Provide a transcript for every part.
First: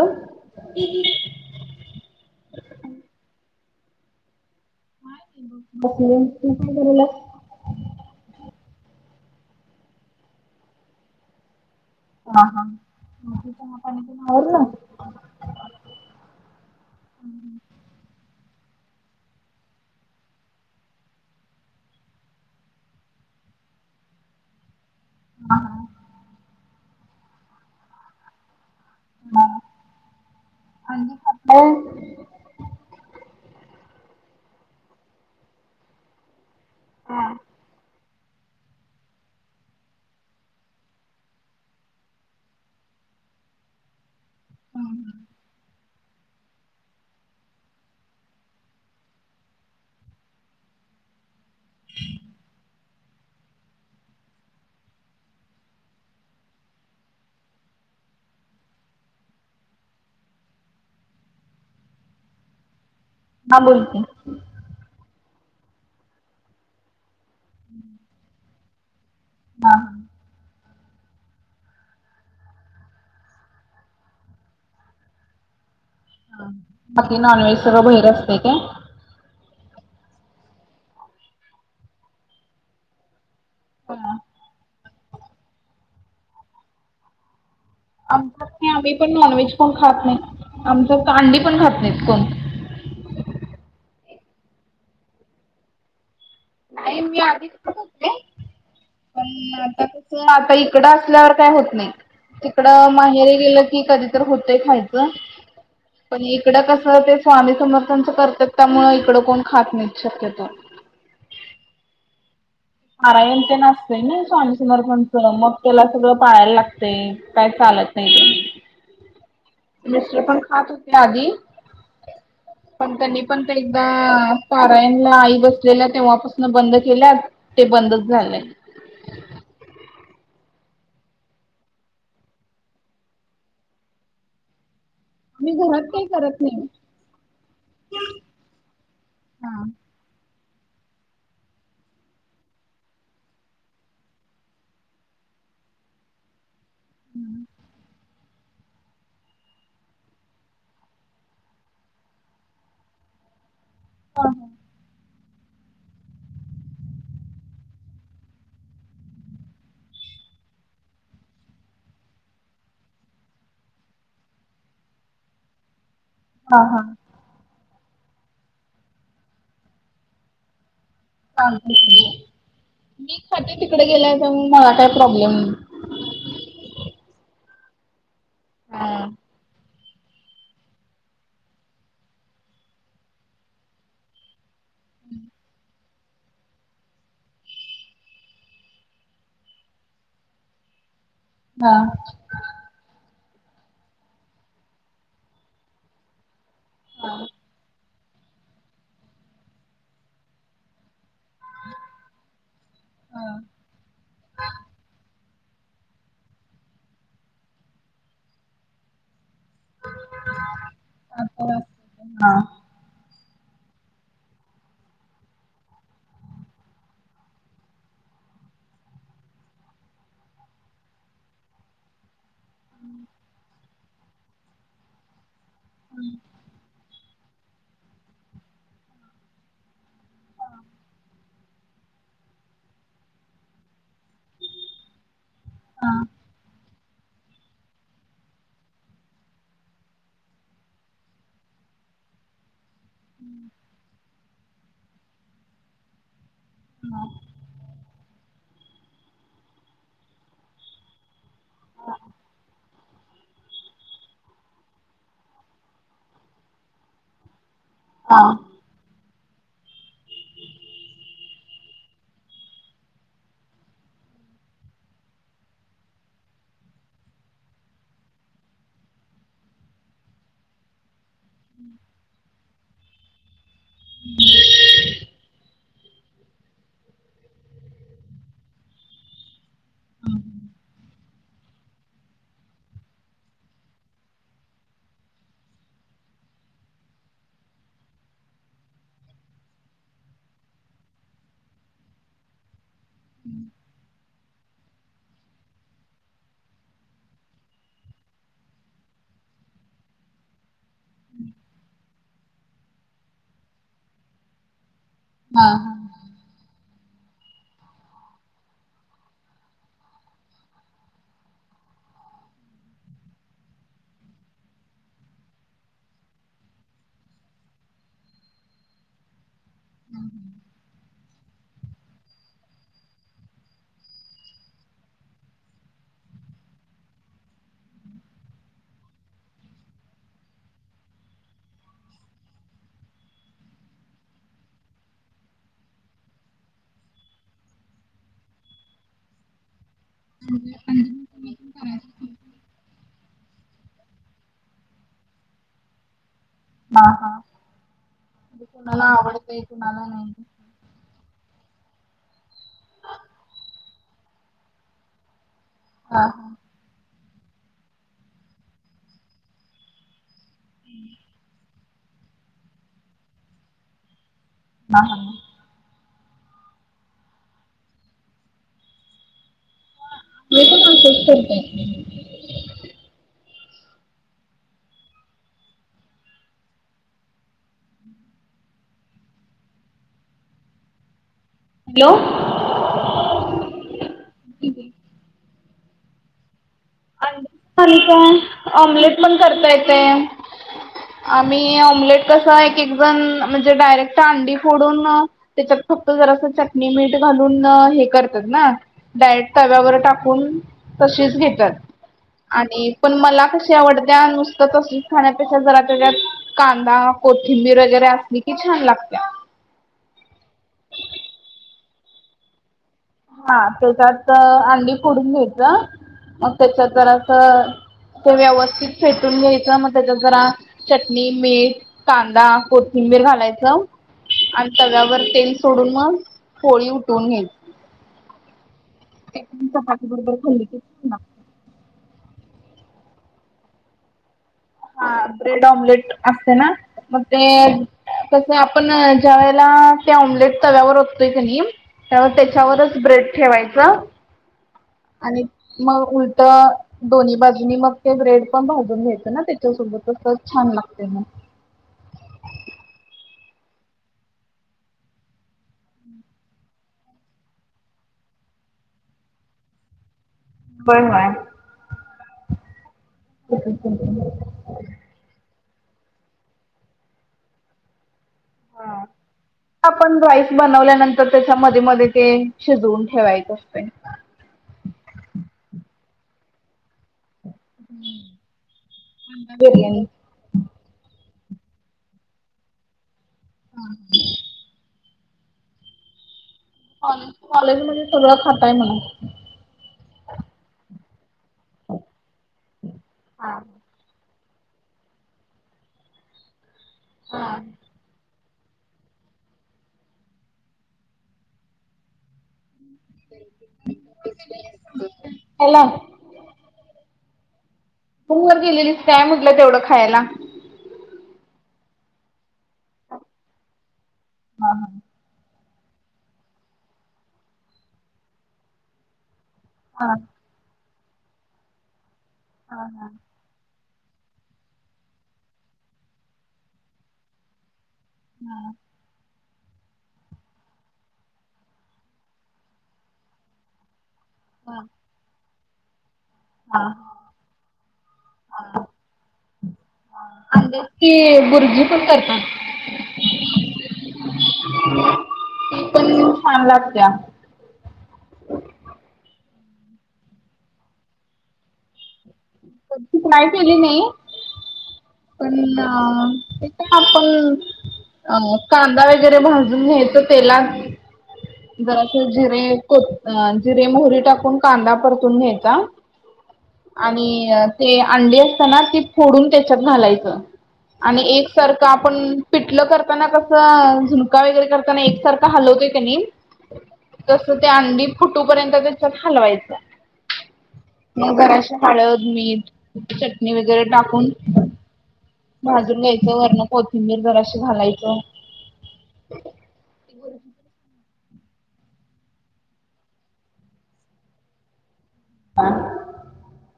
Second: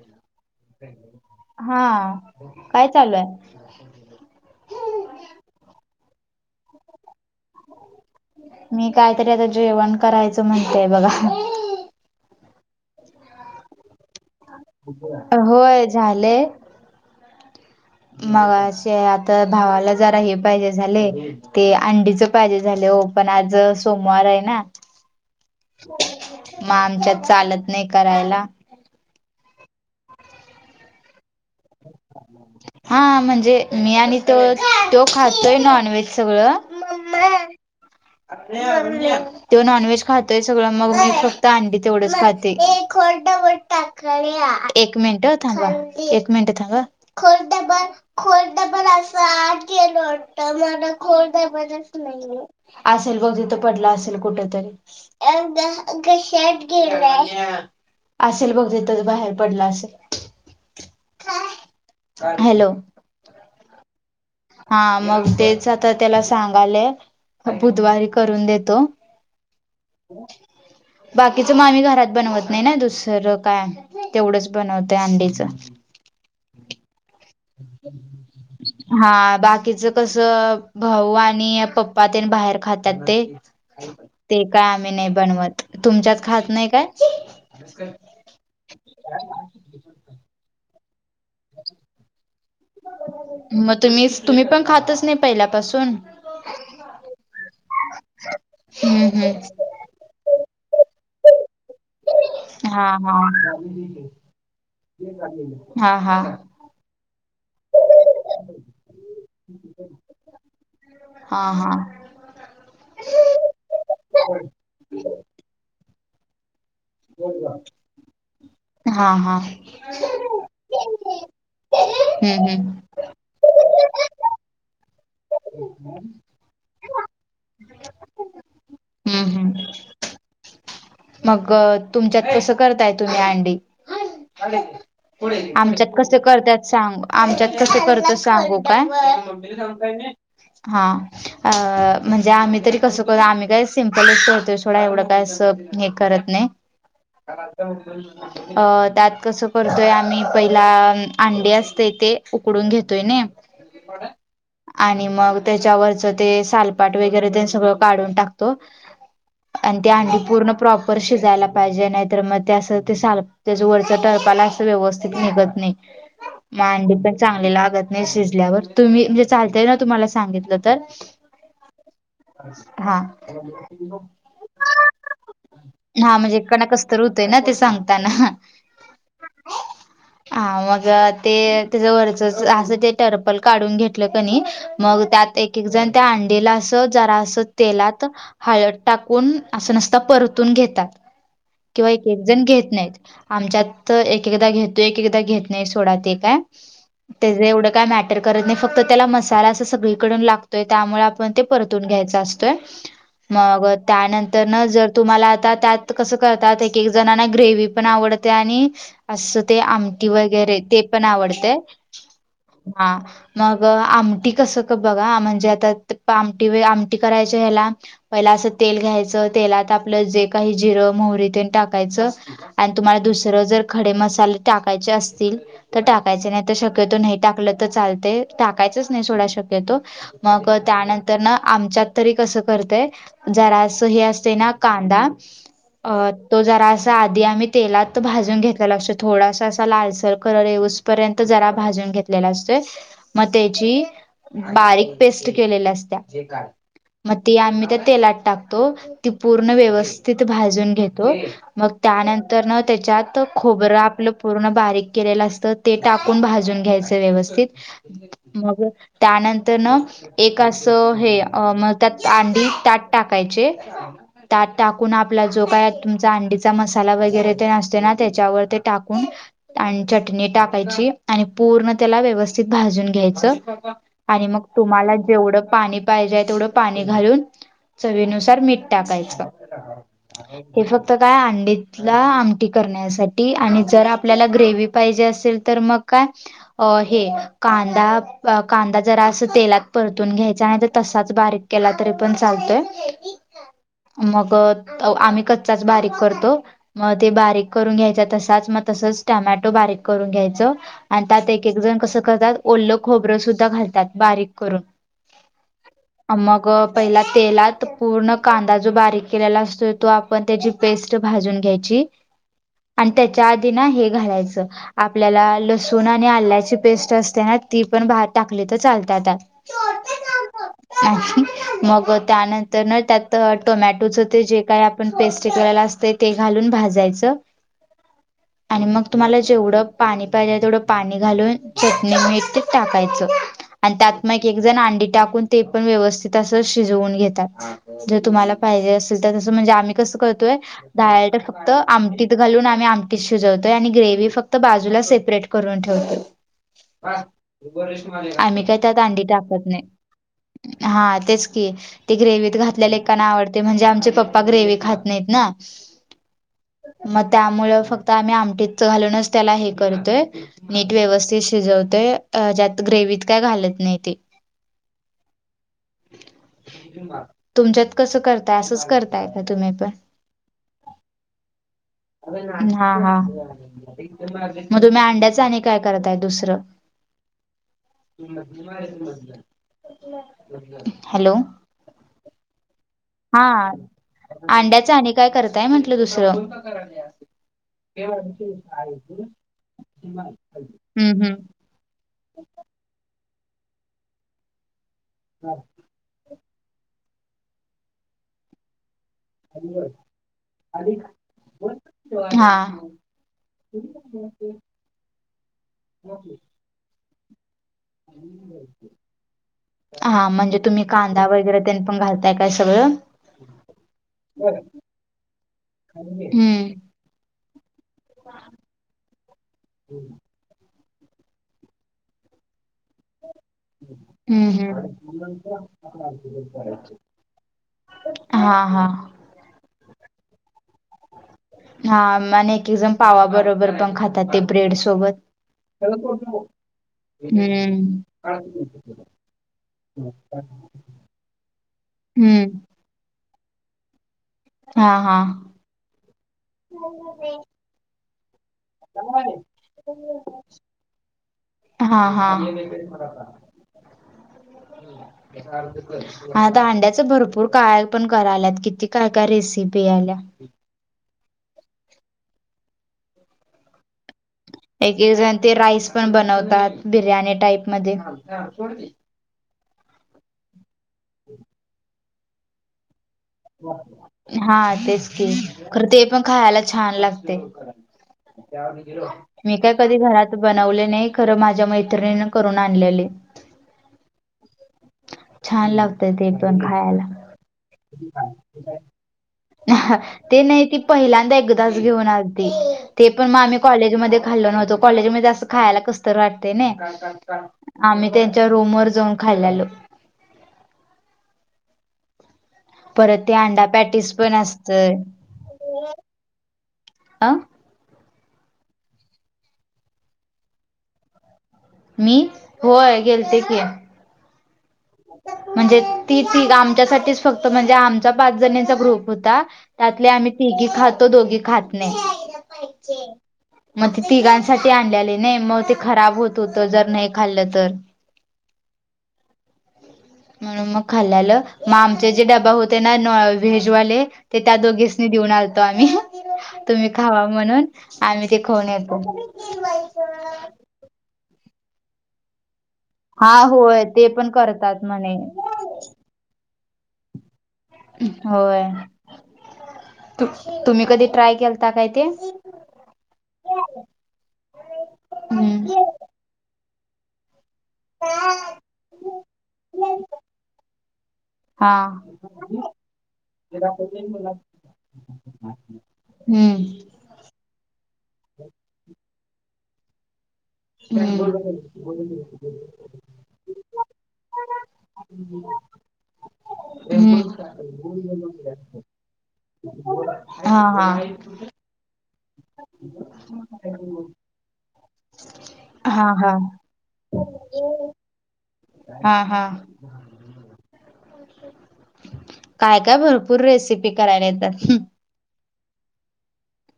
न ह हा काय चालूय बस त काय करू ला मी कायतरी आता जेवण करायचं म्हणतेय बघा हा हाग आपण ना होय झालंय मग असे आता भावाला जरा हे पाहिजे झाले ते अंडीच पाहिजे झाले हो पण आज सोमवार आहे ना हा हा मग आमच्यात चालत नाही करायला ह हांज ख हा म्हणजे मी आणि तो तो खातोय नॉनव्हेज सगळं हा अ तो नॉनव्हेज खातोय सगळं मग मी फक्त अंडी तेवढंच खाते ळी एक मिनट होतांग एक मिनिटांग खोर्ट बण खोर्ट बण अस आठ गेलो मला खोल दजच नाही असेल बघ तिथं पडलं असेल कुठ तरी अ शट गला असेल बघ तथच बाहेर पडलं असेल हॅलो हां बोलते हा मग तेच आता त्याला सांगाले बुधवारी करून देतो ह हो बाकीच मामी घरात बनवत नाही ना दुसरं काय तेवढंच बनवतंय अंडीचं बाकी नॉनव्हेज सर्व बैर असते का हा बाकीचं कसं भाऊ आणि पप्पा त्यां बाहेर खातात ते हा. ते काय आम्ही नाही बनवत तुमच्यात खात नाही काय आम नाही आम्ही पण नॉनव्हेज कोण खात नाही आमच कांडी पण खात नाहीत कोण मग तुम्ही तुम्ही पण खातच नाही पहिल्यापासून नाही मी आधीचत हम्म पण हम्म आता म आता इकडं असल्यावर काय होत नाही तिकड हा हा माहेर गेलं की कधी तर होतय खायचं हा पण हा इकडं कस ते स्वामी समर्थनचं करतात त्यामुळे इकडं कोण खात नाही शक्यत हा हा मरायं ते नसते ना स्वामीसमर पणच मग त्याला सगळं पाळायला लागत ते काय चालत नाही हा हा हा तु्ही दुसर पण खात होते आधी हम्म पण हम्म त्यांनी पण एकदा पारायणला आई बसलेल्या तेव्हापासून बंद केल्यात ते बंदच झालंय हम्म हम्म मग तुमच्यात कसं करताय तुम्ही अंडी मी घरात आमच्यात काही कस करत नाही. करतत सांगू आमच्यात कस करत सांगू हा काय हा अ म्हणजे आम्ही तरी कसं करत आम्ही काय सिम्पलतो ोडा एवढं काय असं हे करत नाही अ त्यात कसं करतोय आम्ही पहिला अंडे असते ते उकडून घेतोय न ड ह हा आणि मग त्याच्यावरच ते सालपाट वगैरे ते सगळं काढून टाकतो आणि त्या अंडी पूर्ण प्रॉपर शिजायला पाहिजे नाहीतर मग ते असं ते साल त्याच वरचां टळपायला असं व्यवस्थित निघत नाही हा हा माज प चांगले लागत नाही शिजल्यावर तुम्ही म्हणजे चालतय ना तुम्हाला सांगितलं तर ां मी हा ख तिकडे गेल्याय तर मग मला काय प्रॉब्लेम हा म्हणजेकणा कस तर र होतय ना ते सांगताना हा [unintelligible] हा मग ते त्याच वरच असं ते टर्पल काढून घेतलं कनी मग त्यात एक एक जण त्या अंडीला असं जरा असं तेलात हळ टाकून असं नसत परतून घेतात हा किंवा एक जण घेत नाहीत आमच्यात एक एकदा घेतो एक एकदा घेत नाही सोड ते काय हा. त्या एवढं काय मॅटर करत नाही फक्त त्याला मसाला अस सगळीकडून लागतोय त्यामुळे परून घ्याय असतय हा. त्यार मला आ त्यात कस करतात एक -एक जणना ग्रेव्ही पण आवडते आणि - परून घ्याय हा असतय हा हा त्यार मग आमटी कसं बघा म्हणजे आता आमटी आमटी करायच्या ह्याला- पहिला असं तेल घ्यायचं तेलात आप - आप जे काही जिरं मोहरी टाकायचं आणि तुम्हाला दुसरं जर - खडे मसाले टाकायचे असतील तर टाकायचे नाही. शक्यतो नाही टाकलं तर चालत टाकायचंच नाही सोडा शक्यतो. मग त्यानंतर ना आमच्यात तरी कसं करतय जरा असं हे असते ना! कांदा तो जरा- आधी आम्ही तेलात भाजून घेतलेला असो थोडासा असा लालसर कलर येऊसपर्यंत जरा भाजून घेत. कापलेलला असतोय - मग त्याची बारीक पेस्ट केलेल्या असत्या हा मग ती आम्ही त्या तेलात टाकतो ती पूर्ण व्यवस्थित भाजून घेतो मग त्यानंतर त्याच्यात खोबरं आपलं पूर्ण बारीक केलेलं असतं ते टाकून भाजून घ्यायचं व्यवस्थित हा मग त्यानंतर न एक असं हे म त्यात आंधी ताट टाकायचे त्यात टाकून आपला जो काय तुमचा अंडीचा मसाला वगैरे ते नसते ना त्याच्यावर ते टाकून आणि चटणी टाकायची आणि पूर्ण त्याला व्यवस्थित भाजून घ्यायचं [inaudible] आणि मग तुम्हाला जेवढं पाणी पाहिजे तेवढं पाणी घालून चवीनुसार मीठ टाकायचं. हे फक्त काय अंडीतला आमटी करण्यासाठी आणि जर आपल्याला ग्रेव्ही पाहिजे असेल! तर मग काय - अ हे कांदा कांदा जरा अस तेलात परतून घ्यायचा नाही तर तसाच बारीक - केला तरी पण चालतोय. मग आम्ही कच्चाच बारीक करतो. मग ते बारीक करून घ्यायच तसाच मग तसच टमॅटो बारीक करून घ्यायचं! आणि त्यात एक एक जण कसं करतात ओलं खोबरं सुद्धा घालतात बारीक करून! हा [inaudible] मग [unintelligible] पहिला तेलात पूर्ण कांदा जो बारीक केलेला असतो तो आपण त्याची पेस्ट भाजून घ्यायची! आणि त्याच्या आधी ना हे घालायचं. आपल्याला लसूण आणि आल्याची पेस्ट असते ना ती पण भ टाकली तर चालत्या त्यात - [unintelligible] आणि मग त्यानंतर न त्यात! तर टोमॅटोचं ते जे काय [unintelligible] आपण पेस्ट करायला असते ते घालून भाजायचं! [inaudible] आणि मग तुम्हाला जेवढं पाणी पाहिजे तेवढं पाणी घालून [unintelligible] चटणी मिते टाकायचं. आणि त्यात मग एक जण अंडी टाकून ते पण व्यवस्थित असं शिजवून घेतात. जर तुम्हाला पाहिजे असेल तर तसं म्हणजे आम्ही कसं करतोय डायरेक्ट - फक्त आमटीत घालून आम्ही आमटीत शिजवतोय आणि ग्रेव्ही फक्त बाजूला सेपरेट करून ठेवतो. [inaudible] हां -हां आम्ही काही त्यात अंडी टाकत नाही. हा तेच की ते गग्रेव्हीत घाल- आपल्या लेकांना आवडते म्हणजे आमचे पप्पा ग्रेव्ही खात नाहीत ना! हा- हा मग त्यामुळ फक्त आम्ही आमटीतच घालूनच त्याला हे करतोय. नीट व्यवस्थित शिजवते ज्यात ग्रेव्ही त काय घालत नाही ते! हा- हा [unintelligible] तुमच्यात कसं करताय असंच करताय का तुम्ही पण! मी पण असेच करतय. [unintelligible] हां- हां मग तुम्ही अंड्याच आणि काय करताय दुसरं! हॅलो हॅलो हा अंड्याच आणि काय करतय म्हंटलं दुसरं, आणि का ऑमलेट पण करता येते हम्म आम्ही, कस एक एकण म्हणजे डायरेक्ट अंडी फोडून त्याच्या, फक्त जरा असं चटणी मीठ घालून हे करतात ना. डायरेट तव्यावरर टाकून तशीच घेतात. हम्म हा आणि पण मला कशी आवड द्या नुसतं तसं खाण्यापेक्षा जराात. कांदा कोथिंबीर वगैरे असली की छान लागते. हा म्हणजे तुम्ही कांदा वगैरे त्यांनी पण घालताय काय सगळं. हा त्याच्यात अंडी फोडून घ्यायचं, मग हम्म त्याच्यात जरासं ते व्यवस्थित फेटून घ्यायच, म त्याच्यात जरा चटणी, मीठ, कांदा, कोथिंबीर घालायचं. च हम्म आणि तव्यावर तेल हम्म सोडून मग, पोळी उठवून घ्यायची. हां -हां चपाती बरोबर खाल्ली खाल्ला - हा आणि एक एक जण पावा बरोबर पण खातात ते ब्रेड- हा सोबत ब्रेड ऑमलेट असते ना मग ते हम्म तस आपण ज्या वेळेला, ते ऑमलेट तव्यावर ओतोय कनी, त्या हम्म त्याच्यावरच ब्रेड ठेवायचा. हा हा आणि मग उलट, दोन्ही बाजूननी मग, हे ब्रेड पण भाजून घेयच ना, त्याच्यासोबतच, त छान लागते मग, हा हा. आता अंड्याच भरपूर काय पण करायल्यात, किती काय काय रेसिपी यायल्या. होय होय. हम हम [inaudible] एक एक जण ते राईस पण बनवतात, बिर्याणी टाईप मध्ये. हा. आपण राईस बनवल्यानंतर, त्याच्या मध्ये मध्ये ते, शिजवून ठेवायचे. हा तेच की, खर ते पण खायला छान लागते. मी काय कधी बिर्याणी घरात बनव नाही, खर माझ्या मैत्रिणीने करून आणलेली. ह. छान लागतय, ते पण खायला. कॉलेज कॉलेजमध्ये सगळं खाताय म्हणा. ते नाही, ती पहिल्यांदा एक पहिल्यांदाच घेऊन आलती, ते पण हा. आम्ही कॉलेज खाल्लो न्हवतो, कॉलेज मध्ये अस खायला कसतर वाटते ने हा. आम्ही, ते रूम वर जाऊन खायलालो. परत ते अंडा पॅटीस पण असत, हॅलो. अ. रुमवर गेलेलीस काय म्हटलं, तेवढं खायला. मी, होय गेलते की. ह ह. म्हणजे ती तीघ आमच्यासाठीच फक्त, म्हणजे आमचा पाच जणीचा ग्रुप होता. हा त्यातले आम्ही तिघी खातो, दोघी खात हा नाही. हा म ते तिघांसाठी आणलेले नाही, मग ते खराब होत होत, जर नाही खाल्लं तर. हा. म्हणून मग खाल्लेल, म आमचे जे डबा होते ना व्हेज वाले, ते त्या हा दोघीसनी, देऊन आलतो आम्ही. हा हा तुम्ही खावा म्हणून, आम्ही ते खाऊन येतो. अंड्याची भुर्जी पण करतात. हा होय, ते पण करतात म्हणे. ती पण, छान लागतेया. होय, त तुम्ही कधी ट्राय केलता काय ते. ट्राय केली नाही. पण, हम्म ते काय आपण, अ, कांदा वगैरे भाजून घ्यायच तेलात. हा जरास जिरे, को जिरे, मोहरी टाकून, कांदा परतून घ्यायचा. हम्म. आणि ते अंडी असताना, ती फोडून त्याच्यात घालायचं. आणि एकसारखं, आपण पिटलं करताना कसं, झुणका वगैरे करताना एकसारखं हलवतो, कणी. हम्म तस ते अंडी फुटू पर्यंत, त्याच्यात हलवायचं. हा हा हळद, मीठ, चटणी वगैरे टाकून. भाजून हा हा घ्यायचं, वरण कोथिंबीर जराशी घालायचं. हा हा. काय काय भरपूर रेसिपी करायला येतात. [inaudible]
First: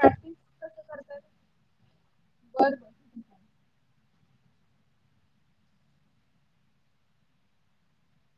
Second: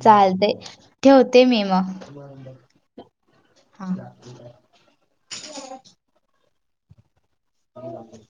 प्रॅक्टिस चालते कसं करताय? ठेवते मी मग. बर हा. ह [unintelligible]